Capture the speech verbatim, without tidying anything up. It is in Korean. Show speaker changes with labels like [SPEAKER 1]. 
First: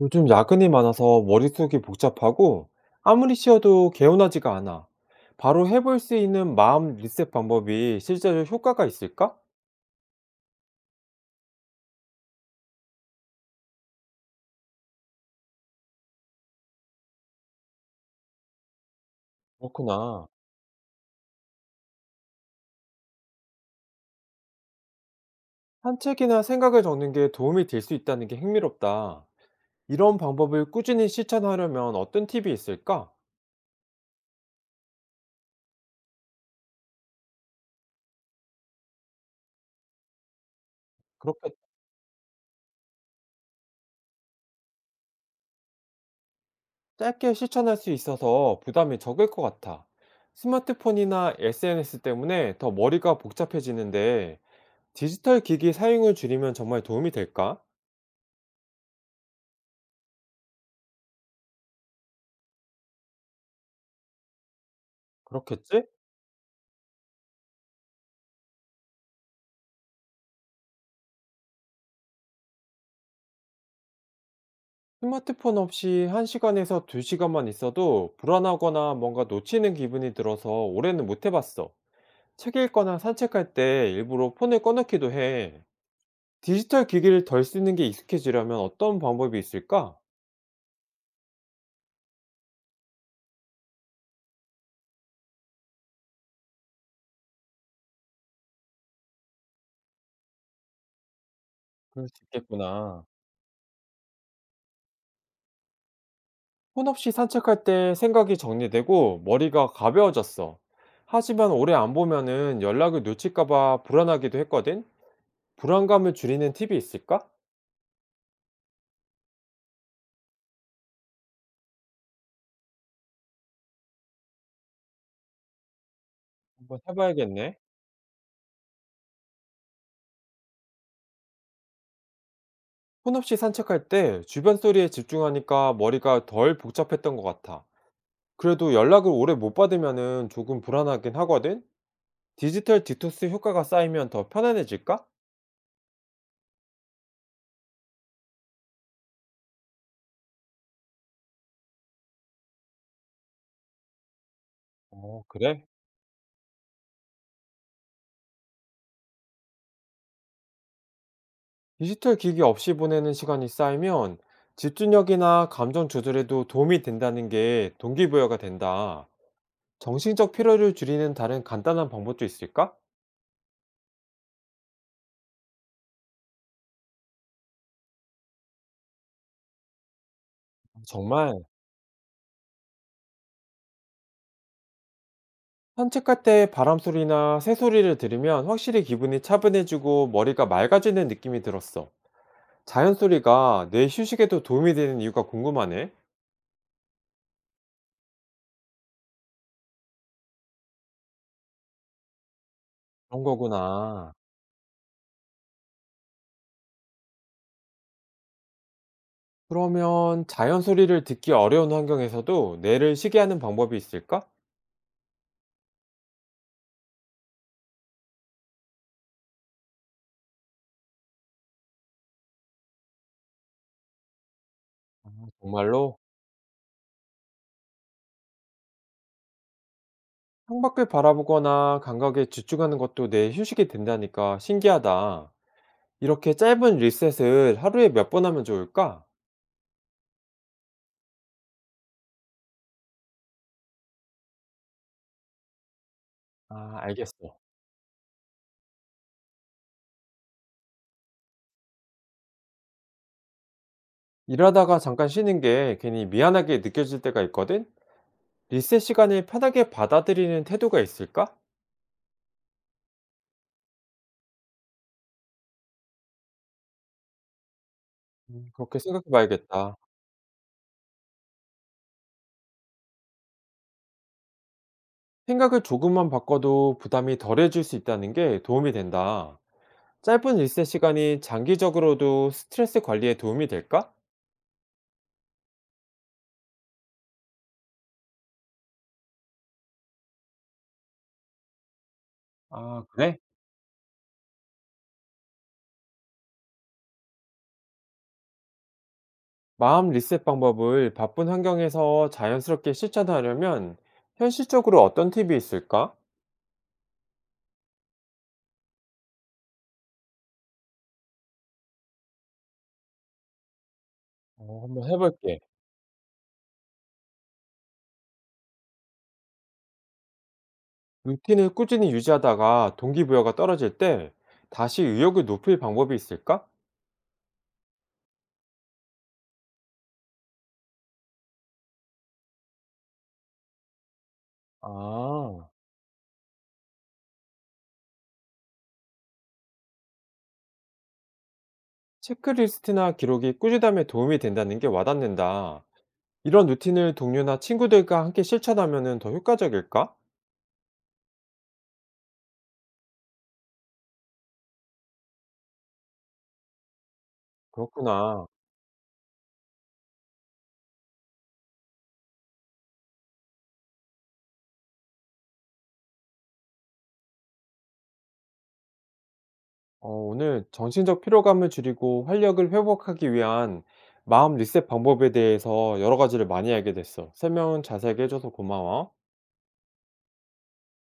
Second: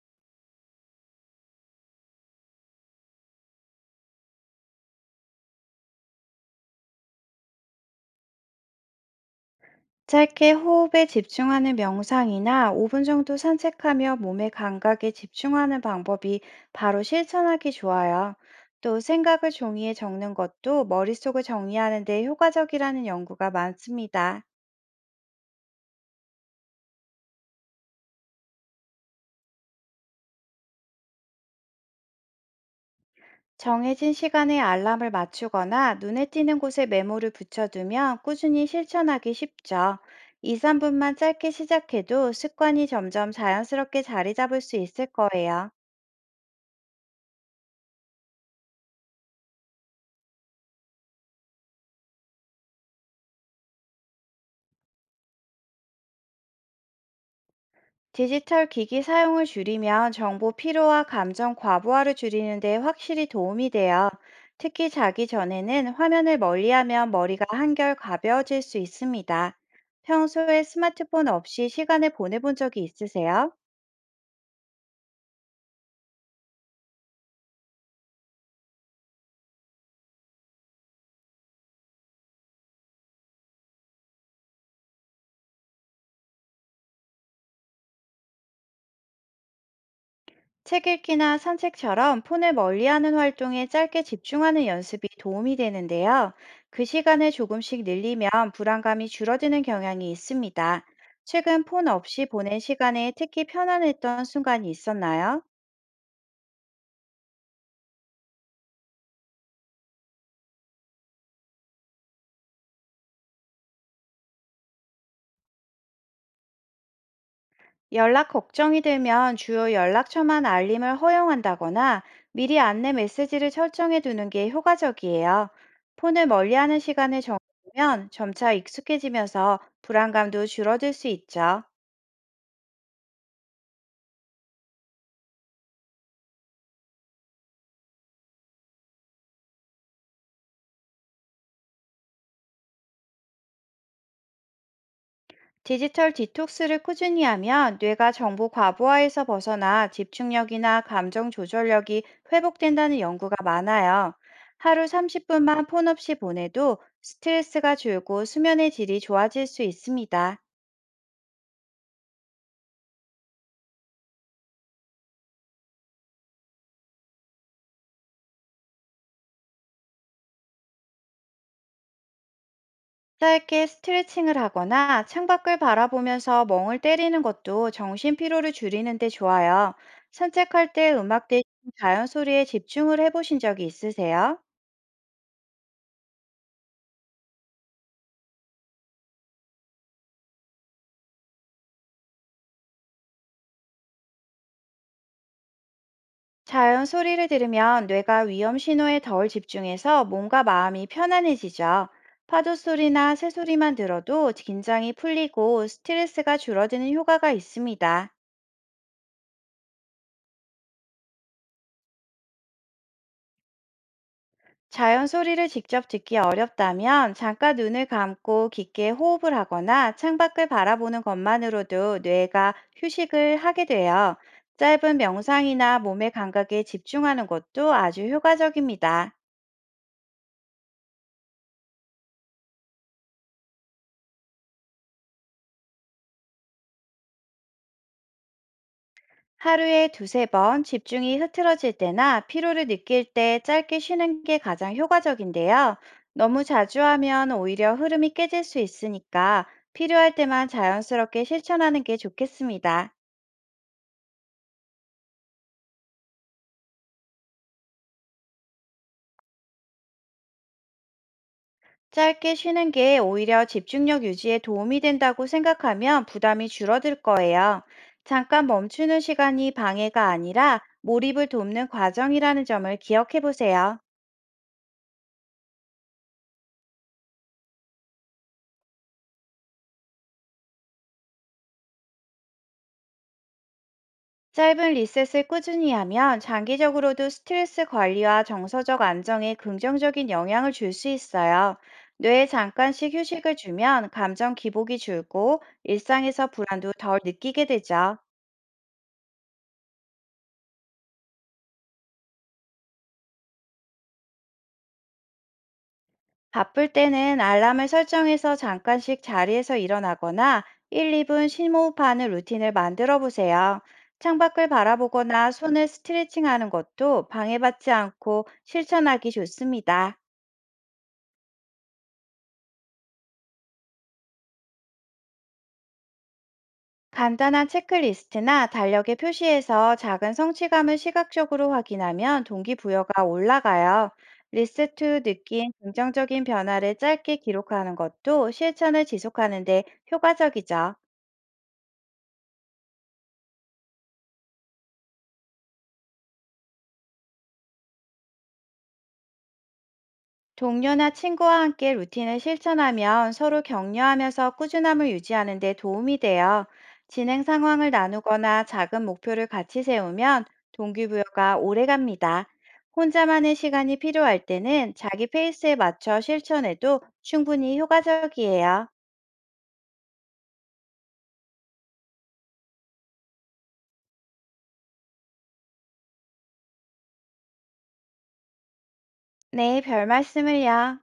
[SPEAKER 1] 요즘 야근이 많아서 머릿속이 복잡하고 아무리 쉬어도 개운하지가 않아. 바로 해볼 수 있는 마음 리셋 방법이 실제로 효과가 있을까?
[SPEAKER 2] 짧게 호흡에 집중하는 명상이나 오 분 정도 산책하며 몸의 감각에 집중하는 방법이 바로 실천하기 좋아요. 또 생각을 종이에
[SPEAKER 1] 그렇구나.
[SPEAKER 2] 적는 것도 머릿속을 정리하는 데 효과적이라는 연구가 많습니다.
[SPEAKER 1] 산책이나 생각을 적는 게 도움이 될 수 있다는 게 흥미롭다. 이런 방법을 꾸준히 실천하려면 어떤 팁이 있을까?
[SPEAKER 2] 정해진 시간에 알람을 맞추거나 눈에 띄는 곳에 메모를 붙여두면 꾸준히 실천하기 쉽죠. 이, 삼 분만
[SPEAKER 1] 그렇게
[SPEAKER 2] 짧게 시작해도 습관이 점점 자연스럽게 자리 잡을 수 있을 거예요.
[SPEAKER 1] 짧게 실천할 수 있어서 부담이 적을 것 같아. 스마트폰이나 에스엔에스 때문에 더 머리가 복잡해지는데 디지털 기기 사용을 줄이면 정말 도움이 될까?
[SPEAKER 2] 디지털 기기 사용을 줄이면 정보 피로와 감정 과부하를 줄이는 데 확실히 도움이 돼요. 특히 자기
[SPEAKER 1] 그렇겠지?
[SPEAKER 2] 전에는 화면을 멀리하면 머리가 한결 가벼워질 수 있습니다. 평소에 스마트폰 없이 시간을 보내본 적이 있으세요?
[SPEAKER 1] 스마트폰 없이 한 시간에서 두 시간만 있어도 불안하거나 뭔가 놓치는 기분이 들어서 올해는 못 해봤어. 책 읽거나 산책할 때 일부러 폰을 꺼놓기도 해. 디지털 기기를 덜 쓰는 게 익숙해지려면 어떤 방법이 있을까?
[SPEAKER 2] 책 읽기나 산책처럼 폰을 멀리하는 활동에 짧게 집중하는 연습이 도움이 되는데요. 그 시간을 조금씩 늘리면 불안감이 줄어드는 경향이 있습니다. 최근 폰
[SPEAKER 1] 그럴
[SPEAKER 2] 없이
[SPEAKER 1] 수
[SPEAKER 2] 보낸
[SPEAKER 1] 있겠구나.
[SPEAKER 2] 시간에 특히 편안했던 순간이 있었나요?
[SPEAKER 1] 폰 없이 산책할 때 생각이 정리되고 머리가 가벼워졌어. 하지만 오래 안 보면은 연락을 놓칠까봐 불안하기도 했거든? 불안감을 줄이는 팁이 있을까?
[SPEAKER 2] 연락 걱정이 들면 주요 연락처만 알림을 허용한다거나 미리 안내 메시지를 설정해 두는 게 효과적이에요. 폰을
[SPEAKER 1] 한번
[SPEAKER 2] 멀리하는 시간을
[SPEAKER 1] 해봐야겠네.
[SPEAKER 2] 정하면 점차 익숙해지면서 불안감도 줄어들 수 있죠.
[SPEAKER 1] 폰 없이 산책할 때 주변 소리에 집중하니까 머리가 덜 복잡했던 것 같아. 그래도 연락을 오래 못 받으면은 조금 불안하긴 하거든? 디지털 디톡스 효과가 쌓이면 더 편안해질까?
[SPEAKER 2] 디지털 디톡스를 꾸준히 하면 뇌가 정보 과부하에서 벗어나 집중력이나 감정 조절력이 회복된다는 연구가 많아요. 하루
[SPEAKER 1] 어,
[SPEAKER 2] 삼십 분만
[SPEAKER 1] 그래?
[SPEAKER 2] 폰 없이 보내도 스트레스가 줄고 수면의 질이 좋아질 수 있습니다.
[SPEAKER 1] 디지털 기기 없이 보내는 시간이 쌓이면 집중력이나 감정 조절에도 도움이 된다는 게 동기부여가 된다. 정신적 피로를 줄이는 다른 간단한 방법도 있을까?
[SPEAKER 2] 짧게 스트레칭을 하거나 창밖을 바라보면서 멍을 때리는 것도 정신 피로를 줄이는 데 좋아요. 산책할 때 음악 대신
[SPEAKER 1] 정말
[SPEAKER 2] 자연 소리에 집중을 해보신 적이 있으세요?
[SPEAKER 1] 산책할 때 바람 소리나 새 소리를 들으면 확실히 기분이 차분해지고 머리가 맑아지는 느낌이 들었어. 자연 소리가 뇌 휴식에도 도움이 되는 이유가 궁금하네.
[SPEAKER 2] 자연 소리를 들으면 뇌가 위험 신호에 덜 집중해서 몸과 마음이 편안해지죠. 파도 소리나
[SPEAKER 1] 그런
[SPEAKER 2] 새 소리만
[SPEAKER 1] 거구나.
[SPEAKER 2] 들어도 긴장이 풀리고 스트레스가 줄어드는 효과가 있습니다.
[SPEAKER 1] 그러면 자연 소리를 듣기 어려운 환경에서도 뇌를 쉬게 하는 방법이 있을까?
[SPEAKER 2] 자연 소리를 직접 듣기 어렵다면 잠깐 눈을 감고 깊게 호흡을 하거나 창밖을 바라보는 것만으로도 뇌가 휴식을 하게 돼요. 짧은 명상이나
[SPEAKER 1] 정말로
[SPEAKER 2] 몸의 감각에 집중하는 것도 아주 효과적입니다.
[SPEAKER 1] 창밖을 바라보거나 감각에 집중하는 것도 뇌 휴식이 된다니까 신기하다. 이렇게 짧은 리셋을 하루에 몇 번 하면 좋을까?
[SPEAKER 2] 하루에 두세 번 집중이 흐트러질 때나 피로를 느낄 때 짧게 쉬는 게 가장 효과적인데요. 너무
[SPEAKER 1] 아,
[SPEAKER 2] 자주 하면
[SPEAKER 1] 알겠어.
[SPEAKER 2] 오히려 흐름이 깨질 수 있으니까 필요할 때만 자연스럽게 실천하는 게 좋겠습니다.
[SPEAKER 1] 일하다가 잠깐 쉬는 게 괜히 미안하게 느껴질 때가 있거든? 리셋 시간을 편하게 받아들이는 태도가 있을까?
[SPEAKER 2] 짧게 쉬는 게 오히려 집중력 유지에 도움이 된다고 생각하면 부담이 줄어들 거예요.
[SPEAKER 1] 음,
[SPEAKER 2] 잠깐
[SPEAKER 1] 그렇게
[SPEAKER 2] 멈추는
[SPEAKER 1] 생각해
[SPEAKER 2] 시간이
[SPEAKER 1] 봐야겠다.
[SPEAKER 2] 방해가 아니라 몰입을 돕는 과정이라는 점을 기억해 보세요.
[SPEAKER 1] 생각을 조금만 바꿔도 부담이 덜해질 수 있다는 게 도움이 된다. 짧은 리셋 시간이 장기적으로도 스트레스 관리에 도움이 될까?
[SPEAKER 2] 짧은 리셋을 꾸준히 하면 장기적으로도 스트레스 관리와 정서적 안정에 긍정적인 영향을 줄 수 있어요. 뇌에
[SPEAKER 1] 아,
[SPEAKER 2] 잠깐씩
[SPEAKER 1] 그래?
[SPEAKER 2] 휴식을 주면 감정 기복이 줄고 일상에서 불안도 덜 느끼게 되죠.
[SPEAKER 1] 마음 리셋 방법을 바쁜 환경에서 자연스럽게 실천하려면 현실적으로 어떤 팁이 있을까?
[SPEAKER 2] 바쁠 때는 알람을 설정해서 잠깐씩 자리에서 일어나거나 일, 이 분 심호흡하는 루틴을 만들어 보세요. 창밖을
[SPEAKER 1] 어, 한번
[SPEAKER 2] 바라보거나
[SPEAKER 1] 해볼게.
[SPEAKER 2] 손을 스트레칭하는 것도 방해받지 않고 실천하기 좋습니다.
[SPEAKER 1] 루틴을 꾸준히 유지하다가 동기부여가 떨어질 때 다시 의욕을 높일 방법이 있을까?
[SPEAKER 2] 간단한 체크리스트나 달력에 표시해서 작은 성취감을 시각적으로 확인하면 동기부여가 올라가요. 리스트
[SPEAKER 1] 아,
[SPEAKER 2] 느낀 긍정적인 변화를 짧게 기록하는 것도 실천을 지속하는 데 효과적이죠.
[SPEAKER 1] 체크리스트나 기록이 꾸준함에 도움이 된다는 게 와닿는다. 이런 루틴을 동료나 친구들과 함께 실천하면 더 효과적일까?
[SPEAKER 2] 동료나 친구와 함께 루틴을 실천하면 서로 격려하면서 꾸준함을 유지하는 데 도움이 돼요. 진행 상황을
[SPEAKER 1] 그렇구나.
[SPEAKER 2] 나누거나 작은 목표를 같이 세우면 동기부여가 오래 갑니다. 혼자만의 시간이 필요할 때는 자기 페이스에 맞춰 실천해도 충분히 효과적이에요.
[SPEAKER 1] 어, 오늘 정신적 피로감을 줄이고 활력을 회복하기 위한 마음 리셋 방법에 대해서 여러 가지를 많이 알게 됐어. 설명 자세하게 해줘서 고마워.
[SPEAKER 2] 네, 별 말씀을요.